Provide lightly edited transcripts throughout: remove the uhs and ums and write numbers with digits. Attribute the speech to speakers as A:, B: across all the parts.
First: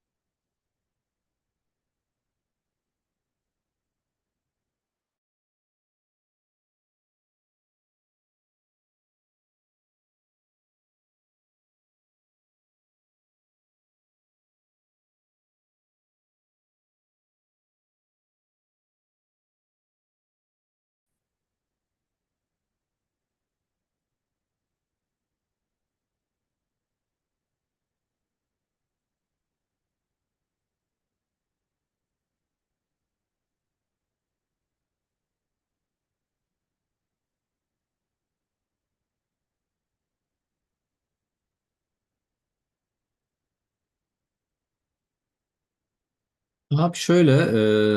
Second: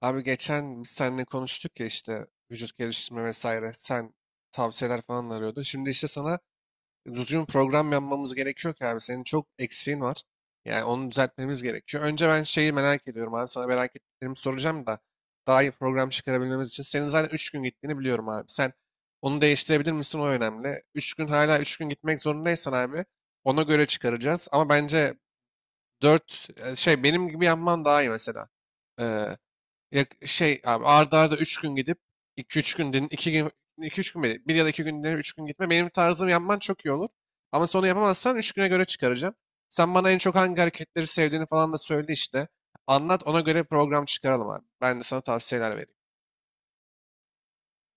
A: Abi geçen biz seninle konuştuk ya işte vücut geliştirme vesaire. Sen tavsiyeler falan arıyordun. Şimdi işte sana düzgün program yapmamız gerekiyor ki abi. Senin çok eksiğin var. Yani onu düzeltmemiz gerekiyor. Önce ben şeyi merak ediyorum abi. Sana merak ettiklerimi soracağım da daha iyi program çıkarabilmemiz için. Senin zaten 3 gün gittiğini biliyorum abi. Sen onu değiştirebilir misin, o önemli. 3 gün, hala 3 gün gitmek zorundaysan abi, ona göre çıkaracağız. Ama bence dört, şey benim gibi yapman daha iyi mesela. Yak şey abi, art arda 3 gün gidip iki üç gün din, 2 gün iki üç gün mi? 1 ya da 2 günde 3 gün gitme. Benim tarzım yapman çok iyi olur. Ama sonra yapamazsan 3 güne göre çıkaracağım. Sen bana en çok hangi hareketleri sevdiğini falan da söyle işte. Anlat, ona göre program çıkaralım abi. Ben de sana tavsiyeler vereyim.
B: Abi şöyle,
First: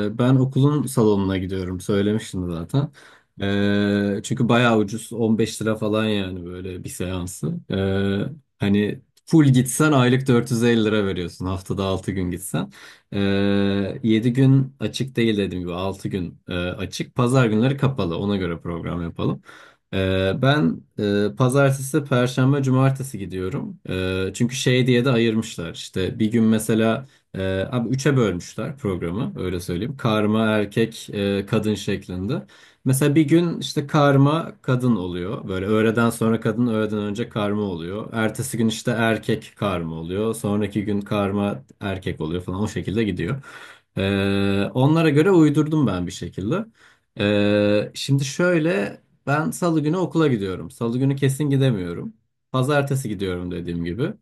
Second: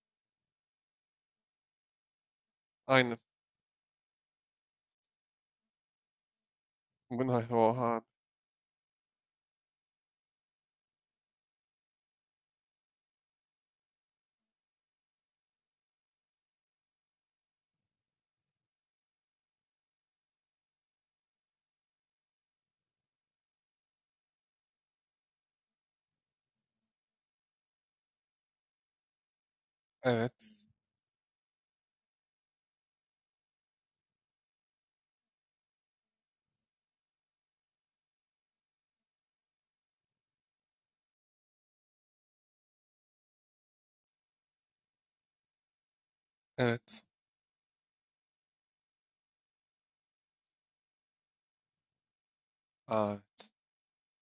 B: ben okulun salonuna gidiyorum. Söylemiştim zaten.
A: Aynen.
B: Çünkü bayağı ucuz. 15 lira falan yani böyle bir
A: Buna
B: seansı.
A: oha.
B: Hani full gitsen aylık 450 lira veriyorsun. Haftada 6 gün gitsen. E, 7 gün açık değil dediğim gibi. Altı gün açık. Pazar günleri kapalı. Ona göre program yapalım. Ben pazartesi, perşembe, cumartesi gidiyorum. Çünkü şey diye de ayırmışlar. İşte bir gün mesela... Abi üçe bölmüşler programı, öyle söyleyeyim. Karma
A: Evet.
B: erkek kadın şeklinde. Mesela bir gün işte karma kadın oluyor. Böyle öğleden sonra kadın, öğleden önce karma oluyor. Ertesi gün işte erkek karma oluyor. Sonraki gün karma erkek oluyor falan, o şekilde gidiyor. Onlara göre uydurdum ben bir şekilde.
A: Evet.
B: Şimdi şöyle, ben salı günü okula gidiyorum. Salı günü kesin gidemiyorum. Pazartesi
A: Aa,
B: gidiyorum dediğim gibi.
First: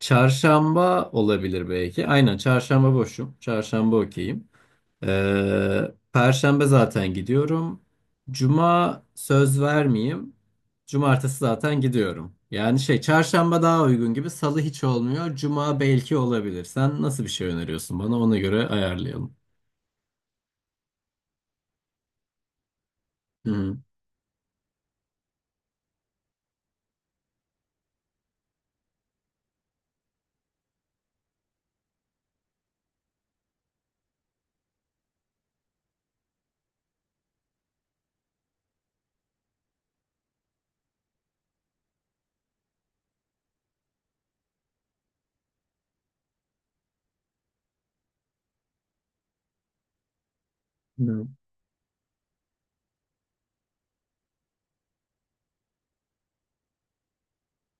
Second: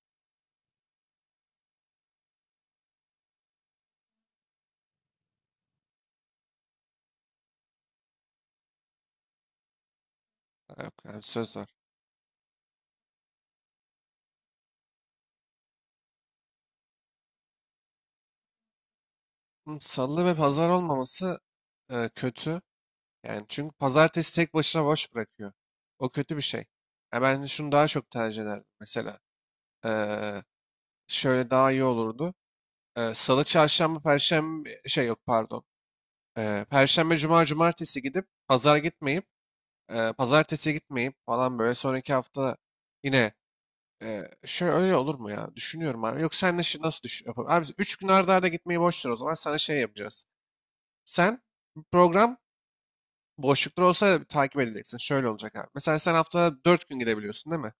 B: Çarşamba olabilir belki. Aynen, çarşamba boşum. Çarşamba okeyim. Perşembe zaten gidiyorum. Cuma söz vermeyeyim.
A: yok yani
B: Cumartesi
A: söz var.
B: zaten gidiyorum. Yani şey, çarşamba daha uygun gibi. Salı hiç olmuyor. Cuma belki olabilir. Sen nasıl bir şey öneriyorsun bana? Ona göre ayarlayalım.
A: Hı, salı ve pazar olmaması kötü. Yani
B: Hı
A: çünkü
B: hı.
A: pazartesi tek başına boş bırakıyor. O kötü bir şey. Ya ben şunu daha çok tercih ederdim mesela. Ee, Şöyle daha iyi olurdu. Salı, çarşamba, perşembe, şey yok pardon. Perşembe, cuma, cumartesi gidip pazar gitmeyip pazartesi gitmeyip falan, böyle sonraki hafta yine şöyle, öyle olur mu ya? Düşünüyorum abi. Yok, sen de şi- nasıl düşün? Yapalım? Abi 3 gün arda arda gitmeyi boş ver, o zaman sana şey yapacağız.
B: Hı.
A: Sen bir program, boşluklar olsa takip edeceksin. Şöyle olacak abi. Mesela sen haftada 4 gün gidebiliyorsun değil mi?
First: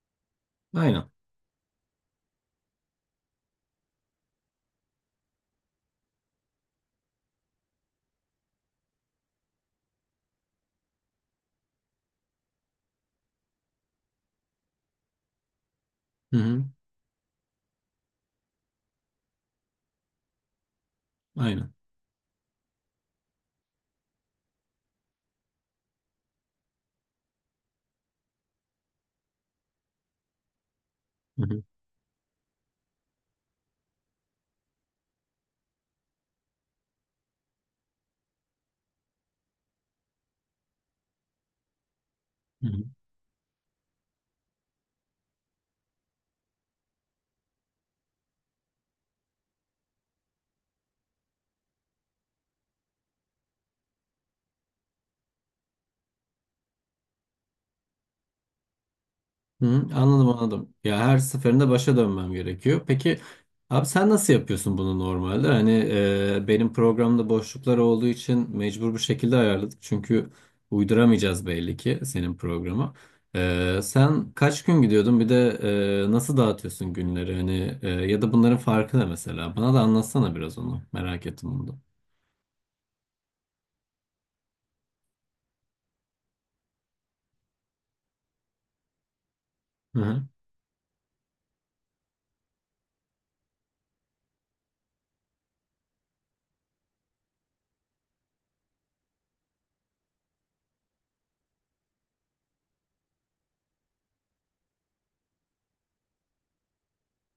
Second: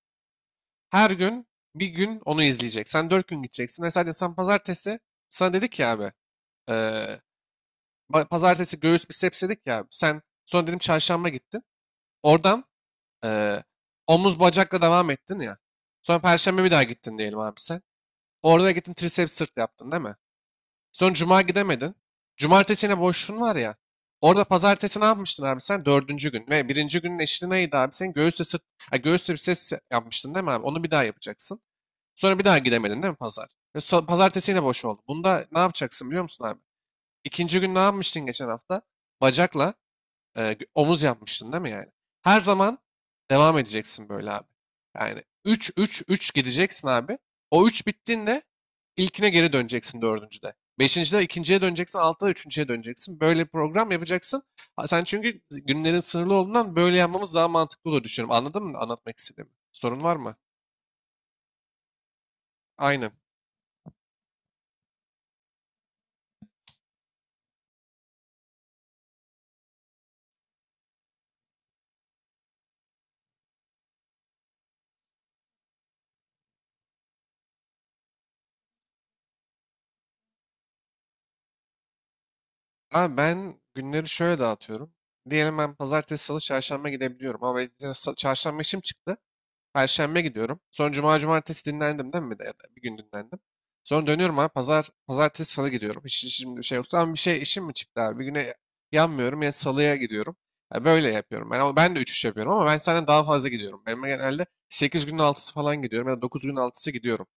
A: Her
B: Aynen.
A: gün bir gün onu izleyecek. Sen 4 gün gideceksin. Mesela sen pazartesi, sana dedik ya abi. eee, Pa- pazartesi göğüs biceps dedik ya abi. Sen sonra dedim çarşamba gittin. Oradan eee, omuz bacakla devam ettin ya. Sonra
B: Hı
A: perşembe
B: hı.
A: bir daha gittin diyelim abi sen. Orada gittin triceps sırt yaptın değil mi? Son cuma
B: Aynen.
A: gidemedin. Cumartesine boşluğun var ya. Orada pazartesi ne yapmıştın abi sen? Dördüncü gün. Ve birinci günün eşliği neydi abi? Sen göğüsle sırt, ha, göğüsle biceps yapmıştın değil mi abi? Onu bir daha
B: Hı
A: yapacaksın.
B: hı.
A: Sonra bir daha gidemedin değil mi pazar? Ve so- pazartesi yine boş oldu. Bunda ne yapacaksın biliyor musun abi? İkinci gün ne yapmıştın geçen hafta? Bacakla gö- omuz yapmıştın değil mi yani? Her
B: Hı
A: zaman
B: hı.
A: devam edeceksin böyle abi. Yani 3 3 3 gideceksin abi. O 3 bittiğinde ilkine geri döneceksin dördüncüde. Beşincide ikinciye döneceksin, altıda üçüncüye döneceksin. Böyle bir program yapacaksın. Ha, sen çünkü günlerin sınırlı olduğundan böyle yapmamız daha mantıklı olur düşünüyorum. Anladın mı anlatmak istediğimi?
B: Hı,
A: Sorun var
B: anladım
A: mı?
B: anladım. Ya, her seferinde başa dönmem gerekiyor.
A: Aynen.
B: Peki abi, sen nasıl yapıyorsun bunu normalde? Hani benim programda boşluklar olduğu için mecbur bu şekilde ayarladık. Çünkü uyduramayacağız belli ki senin programı. Sen kaç gün gidiyordun? Bir de nasıl dağıtıyorsun günleri? Hani ya da bunların farkı ne mesela? Bana da anlatsana biraz onu. Merak ettim bunu da.
A: Abi ben günleri şöyle dağıtıyorum. Diyelim ben pazartesi, salı, çarşamba gidebiliyorum. Ama benim sa- çarşamba işim çıktı.
B: Hı
A: Perşembe
B: hı.
A: gidiyorum. Sonra cuma cumartesi dinlendim değil mi? Bir de- ya da bir gün dinlendim. Sonra dönüyorum abi. Pazar, pazartesi, salı gidiyorum. Hiç şimdi bir şey yoktu ama bir şey işim mi çıktı abi? Bir güne yanmıyorum ya, salıya gidiyorum. Ya böyle yapıyorum. Ben, ama ben de 3-3 yapıyorum ama ben senden daha fazla gidiyorum. Benim genelde 8 günün altısı falan gidiyorum ya da 9 günün altısı gidiyorum.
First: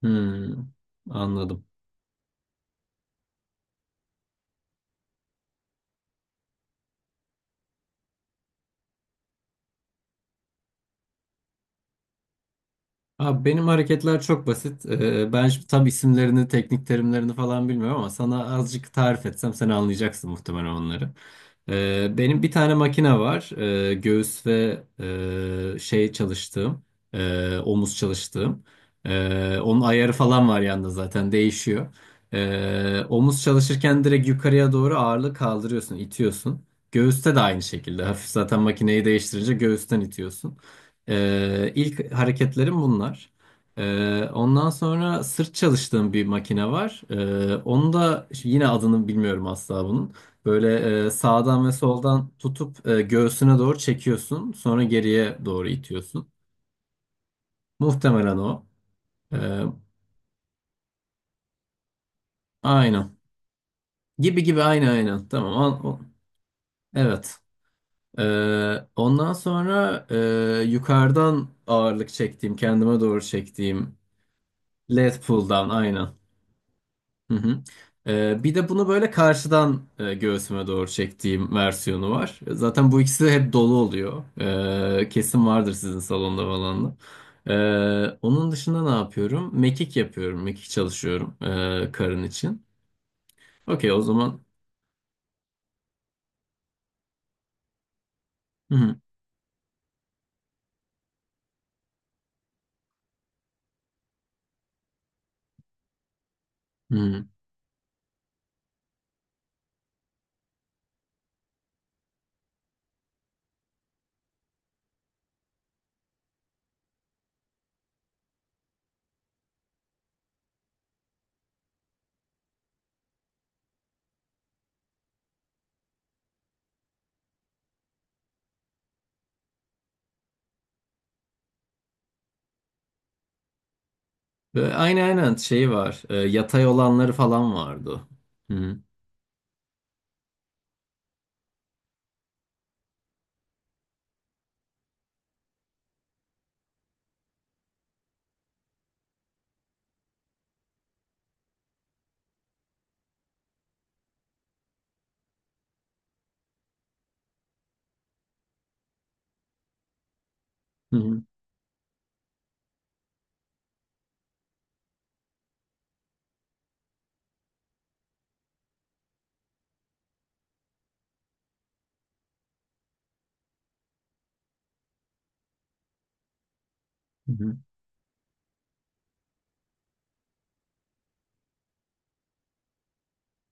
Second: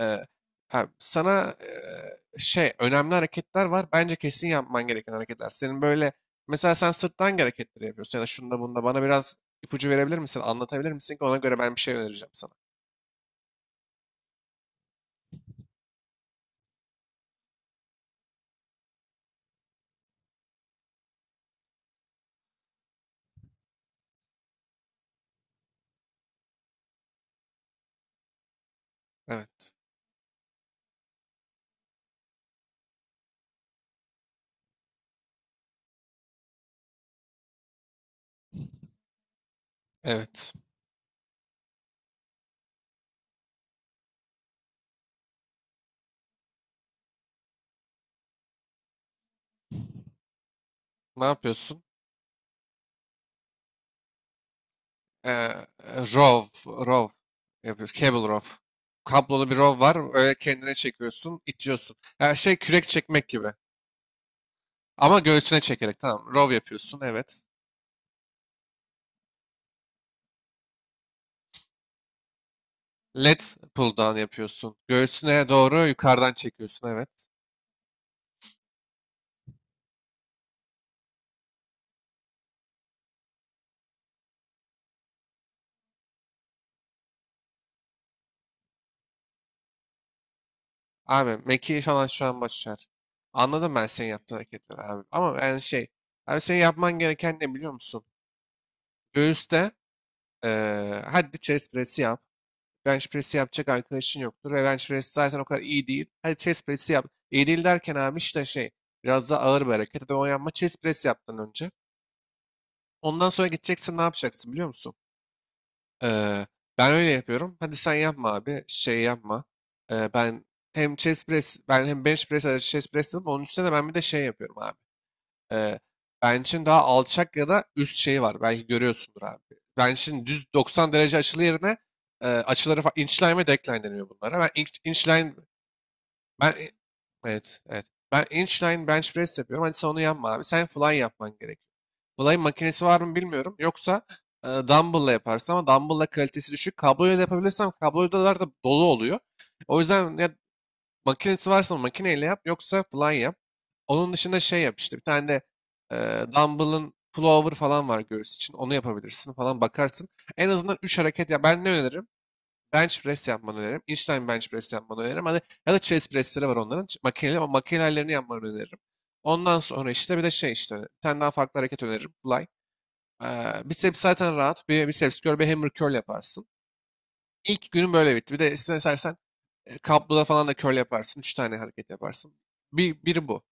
A: Ee,
B: Hmm,
A: ha, sana
B: anladım.
A: şey, önemli hareketler var. Bence kesin yapman gereken hareketler. Senin böyle, mesela sen sırttan hangi hareketleri yapıyorsun ya da şunda bunda bana biraz ipucu verebilir misin? Anlatabilir misin ki ona göre ben bir şey önereceğim sana.
B: Abi benim hareketler çok basit. Ben şimdi tam isimlerini, teknik terimlerini falan bilmiyorum ama sana azıcık tarif etsem sen anlayacaksın muhtemelen onları. Benim bir tane makine var. Göğüs ve şey çalıştığım, omuz çalıştığım.
A: Evet,
B: Onun ayarı falan var yanında, zaten değişiyor. Omuz çalışırken direkt yukarıya doğru ağırlığı kaldırıyorsun, itiyorsun. Göğüste de aynı şekilde. Hafif, zaten makineyi değiştirince göğüsten
A: evet.
B: itiyorsun. İlk hareketlerim bunlar. Ondan sonra sırt çalıştığım bir makine var. Onu da yine adını bilmiyorum asla bunun. Böyle
A: Ne
B: sağdan ve
A: yapıyorsun?
B: soldan tutup göğsüne doğru çekiyorsun. Sonra geriye
A: Ee,
B: doğru itiyorsun.
A: Rov, row yapıyoruz. Cable
B: Muhtemelen
A: row.
B: o.
A: Kablolu bir
B: Ee,
A: rov var. Öyle kendine çekiyorsun, itiyorsun. Yani şey, kürek
B: aynen.
A: çekmek gibi.
B: Gibi gibi aynı,
A: Ama
B: aynen. Tamam.
A: göğsüne çekerek tamam. Rov yapıyorsun,
B: Evet.
A: evet.
B: Ondan sonra yukarıdan ağırlık çektiğim, kendime doğru
A: lat pull
B: çektiğim
A: down yapıyorsun.
B: lat
A: Göğsüne
B: pull down,
A: doğru
B: aynen.
A: yukarıdan çekiyorsun, evet.
B: Hı hı. Bir de bunu böyle karşıdan göğsüme doğru çektiğim versiyonu var. Zaten bu ikisi hep dolu oluyor. Kesin vardır sizin salonda falan da. Onun dışında ne yapıyorum? Mekik yapıyorum. Mekik çalışıyorum
A: Abi meki falan
B: karın
A: şu an
B: için.
A: başlar. Anladım ben
B: Okey, o
A: senin yaptığın
B: zaman.
A: hareketleri abi. Ama yani şey. Abi senin yapman gereken ne biliyor musun?
B: Hı hı.
A: Göğüste hadi chest press'i yap. Bench press'i yapacak arkadaşın yoktur. Ve bench press zaten o kadar iyi değil. Hadi chest press'i
B: Hı
A: yap.
B: hı.
A: İyi değil derken abi işte şey, biraz daha ağır bir hareket. Hadi oynanma, chest press yaptın önce. Ondan sonra gideceksin, ne yapacaksın biliyor musun? Ee, Ben öyle yapıyorum. Hadi sen yapma abi. Şey yapma. Ben hem chest press, hem bench press, chest press yapıp onun üstüne de ben bir de şey yapıyorum abi. Ee, Bench'in daha alçak ya da üst şeyi var. Belki görüyorsundur abi. Bench'in düz 90 derece açılı yerine açıları fa- inchline ve decline deniyor bunlara. Ben inch,
B: Ve aynen
A: inchline,
B: aynen şey var.
A: ben
B: Yatay
A: e,
B: olanları falan
A: evet evet.
B: vardı.
A: Ben
B: Hı hı.
A: inchline bench press yapıyorum. Hadi sen onu yapma abi. Sen fly yapman gerekiyor. Fly makinesi var mı bilmiyorum. Yoksa dumbbell'la yaparsın ama dumbbell'la kalitesi düşük. Kabloyla da yapabilirsem kablolar da dolu oluyor. O yüzden ya, makinesi varsa makineyle yap, yoksa fly yap. Onun dışında şey yap işte, bir tane de dumbbell'ın pullover falan var göğüs için. Onu yapabilirsin falan, bakarsın. En azından
B: Hı
A: üç
B: hı.
A: hareket, ya ben ne öneririm? Bench press yapmanı öneririm. Incline bench press yapmanı öneririm. Hani ya da chest pressleri var onların. Ç- makineli o makinelerlerini yapmanı öneririm. Ondan sonra işte bir de şey, işte bir tane daha farklı hareket öneririm. Fly. Biceps zaten rahat. Bir biceps curl, bir hammer curl yaparsın.
B: Hı hı.
A: İlk günün böyle bitti. Bir de istersen kabloda falan da curl yaparsın. Üç tane hareket yaparsın. Bir, biri bu.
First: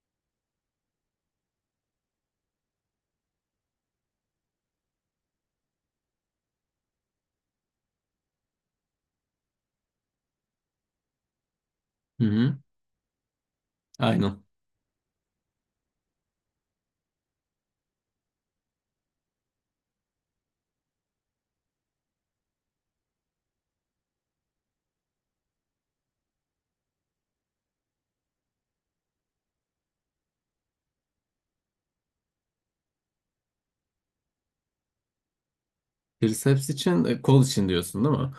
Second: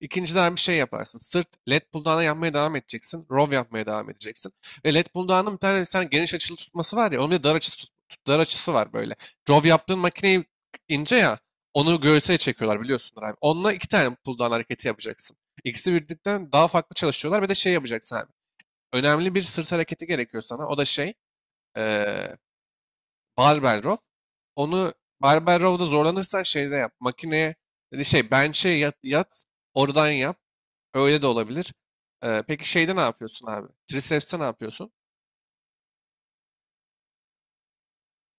A: İkinciden bir şey yaparsın. Sırt led pulldown'a yapmaya devam edeceksin. Row yapmaya devam edeceksin. Ve led pulldown'ın bir tane sen geniş açılı tutması var ya. Onun bir dar açısı, tut- dar açısı var böyle. Row yaptığın makineyi, ince ya. Onu
B: Hı
A: göğüse
B: hı.
A: çekiyorlar biliyorsunuz abi. Onunla iki tane
B: Aynen.
A: pulldown hareketi yapacaksın. İkisi birlikten daha farklı çalışıyorlar ve de şey yapacaksın abi. Önemli bir sırt hareketi gerekiyor sana. O da şey, eee, barbell. Onu, barbell row'da zorlanırsan şeyde yap. Makineye, yani şey, bench'e yat, yat oradan yap. Öyle de olabilir. Peki şeyde ne yapıyorsun abi? Triceps'te ne yapıyorsun?
B: Triceps için kol için diyorsun değil mi?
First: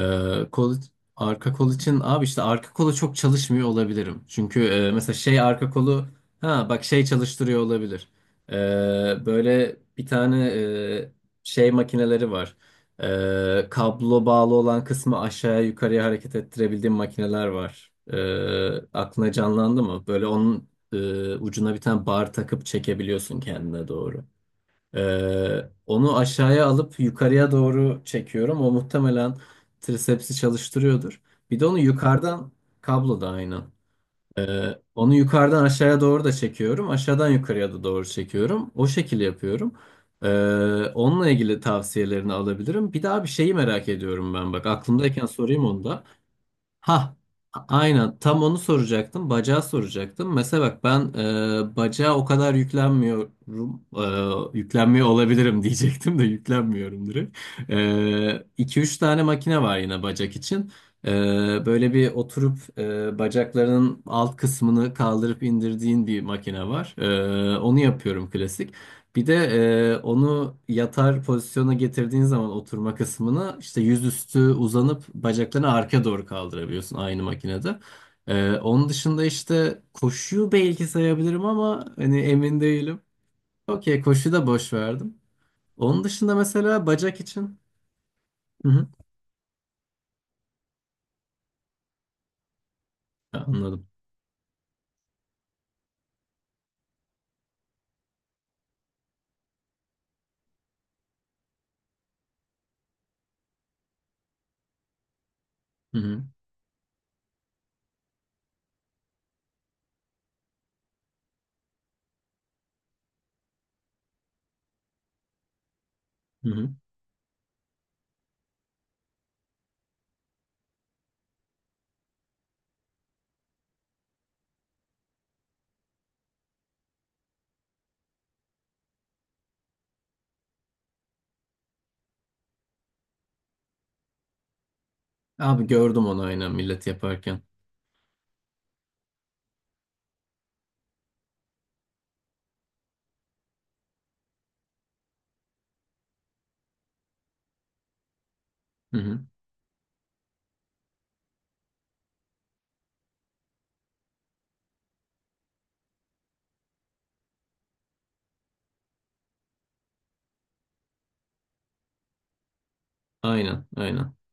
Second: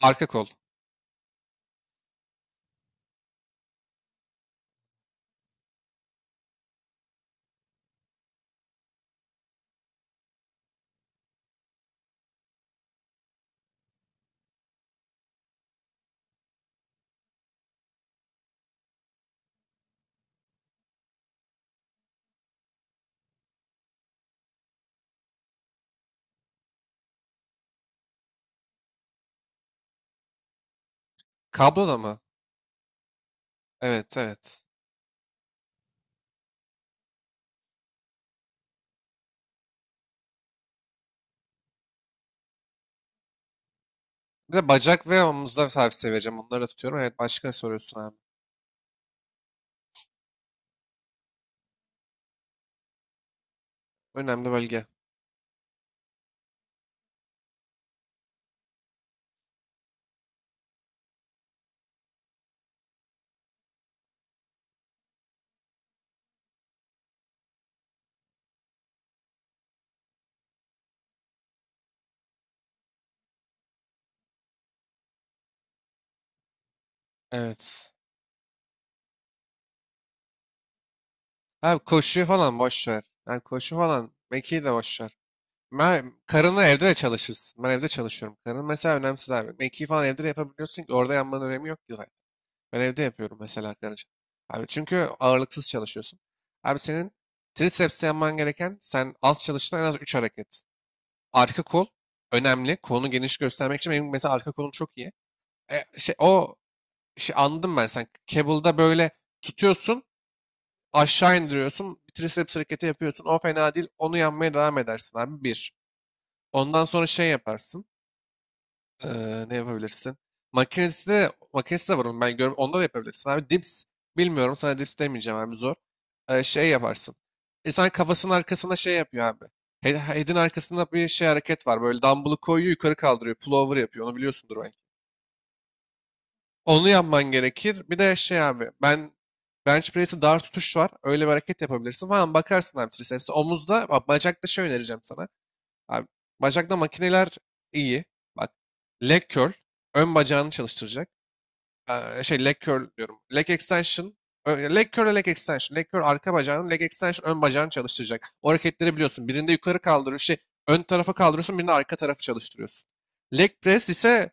A: Arka kol.
B: Kol arka kol için abi, işte arka kolu çok çalışmıyor olabilirim. Çünkü mesela şey arka kolu, ha bak şey çalıştırıyor olabilir. Ee, Böyle bir tane şey makineleri var. Kablo bağlı olan kısmı aşağıya yukarıya hareket ettirebildiğim makineler var. Aklına canlandı mı? Böyle onun ucuna bir tane bar takıp çekebiliyorsun kendine doğru. Onu aşağıya alıp yukarıya doğru çekiyorum. O muhtemelen trisepsi çalıştırıyordur. Bir de onu
A: Kabloda mı?
B: yukarıdan, kablo da aynı.
A: Evet, evet.
B: Ee, Onu yukarıdan aşağıya doğru da çekiyorum. Aşağıdan yukarıya da doğru çekiyorum. O şekilde yapıyorum. Ee, Onunla ilgili tavsiyelerini alabilirim. Bir daha bir şeyi merak ediyorum
A: Bir
B: ben. Bak,
A: de bacak ve
B: aklımdayken sorayım
A: omuzda
B: onu da.
A: tavsiye vereceğim. Onları da tutuyorum.
B: Ha,
A: Evet, başka ne soruyorsun abi?
B: aynen tam onu soracaktım. Bacağı soracaktım. Mesela bak, ben bacağa o kadar yüklenmiyorum.
A: Önemli bölge.
B: Yüklenmiyor olabilirim diyecektim de yüklenmiyorum direkt. 2-3 tane makine var yine bacak için. E, Böyle bir oturup bacaklarının alt kısmını kaldırıp indirdiğin bir makine var. Onu yapıyorum klasik. Bir de onu yatar pozisyona getirdiğin zaman oturma kısmını, işte yüzüstü uzanıp bacaklarını arka doğru kaldırabiliyorsun aynı makinede.
A: Evet.
B: Onun dışında işte koşuyu belki sayabilirim
A: Abi
B: ama hani
A: koşu falan
B: emin
A: boş
B: değilim.
A: ver. Yani koşu
B: Okey,
A: falan,
B: koşuyu da
A: mekiği de
B: boş
A: boş ver.
B: verdim. Onun
A: Ben
B: dışında
A: karınla evde
B: mesela
A: de
B: bacak için.
A: çalışırsın. Ben evde çalışıyorum. Karın
B: Hı hı.
A: mesela önemsiz abi. Mekiği falan evde de yapabiliyorsun ki orada yanmanın önemi yok ki zaten. Ben evde yapıyorum mesela
B: Anladım.
A: karın. Abi çünkü ağırlıksız çalışıyorsun. Abi senin triceps'te yapman gereken, sen az çalıştığın, en az 3 hareket. Arka kol önemli. Kolunu geniş göstermek için benim mesela arka kolum çok iyi. E,
B: Hı
A: şey,
B: hı.
A: o şey anladım ben sen. Cable'da böyle tutuyorsun, aşağı indiriyorsun. Bir triceps hareketi yapıyorsun. O fena değil. Onu yanmaya devam edersin abi. Bir.
B: Hı hı.
A: Ondan sonra şey yaparsın. Ne yapabilirsin? Makinesi de var onun, ben görüyorum. Onları yapabilirsin abi. Dips, bilmiyorum, sana dips demeyeceğim abi, zor. Şey yaparsın. İnsan kafasının arkasına şey yapıyor abi. He- head'in arkasında bir şey, hareket var. Böyle dumbbell'ı koyuyor, yukarı kaldırıyor. Pullover yapıyor. Onu biliyorsundur belki.
B: Abi, gördüm onu aynen millet
A: Onu yapman
B: yaparken.
A: gerekir. Bir de şey abi. Ben bench press'i dar tutuş var. Öyle bir hareket yapabilirsin falan. Bakarsın abi triceps'e. Omuzda bak, bacakta şey önereceğim sana. Abi, bacakta makineler iyi. Bak,
B: Hı
A: leg
B: hı.
A: curl ön bacağını çalıştıracak. Şey, leg curl diyorum. Leg extension. Ö- leg curl ve leg extension. Leg curl arka bacağını, leg extension ön bacağını çalıştıracak. O hareketleri biliyorsun. Birinde yukarı kaldırıyorsun, şey, ön tarafa kaldırıyorsun, birinde arka tarafı çalıştırıyorsun. Leg
B: Aynen
A: press
B: aynen.
A: ise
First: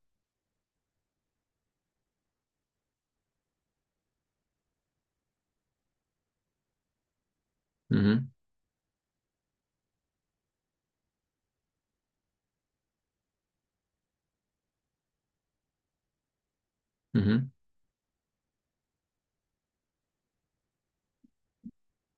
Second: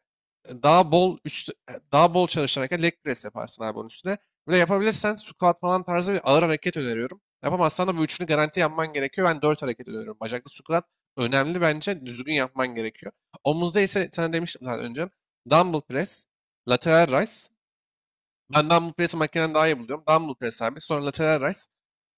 A: e, daha bol üç, e, daha bol çalışan leg press yaparsın abi onun üstüne. Böyle yapabilirsen squat falan tarzı bir ağır hareket öneriyorum. Yapamazsan
B: Hı
A: da bu
B: hı.
A: üçünü garanti yapman gerekiyor. Ben dört hareket öneriyorum. Bacaklı squat önemli bence. Düzgün yapman gerekiyor. Omuzda ise sana demiştim zaten önce. Dumbbell press, lateral
B: Hı hı.
A: raise, ben dumbbell press'i makineden daha iyi buluyorum. Dumbbell press abi. Sonra lateral raise.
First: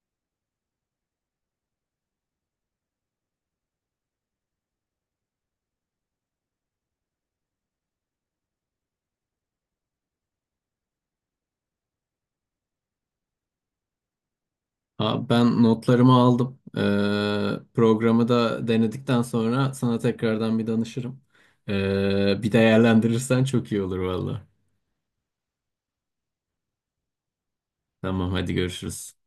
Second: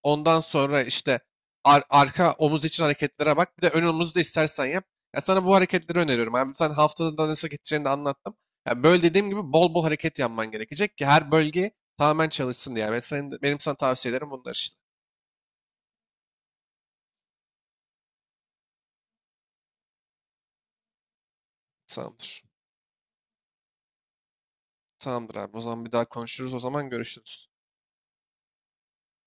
A: Ondan sonra işte ar- arka omuz için hareketlere bak. Bir de ön omuzu da istersen yap. Ya sana bu hareketleri öneriyorum. Abi sen haftada da nasıl gideceğini de anlattım. Ya böyle dediğim gibi bol bol hareket yapman gerekecek ki her bölge tamamen çalışsın diye. Ve senin, benim sana tavsiyelerim bunlar işte.
B: Ha, ben notlarımı aldım. Programı da denedikten sonra sana tekrardan bir danışırım.
A: Tamamdır.
B: Bir değerlendirirsen çok iyi olur valla.
A: Tamamdır abi. O zaman bir daha konuşuruz. O zaman görüşürüz.
B: Tamam, hadi görüşürüz.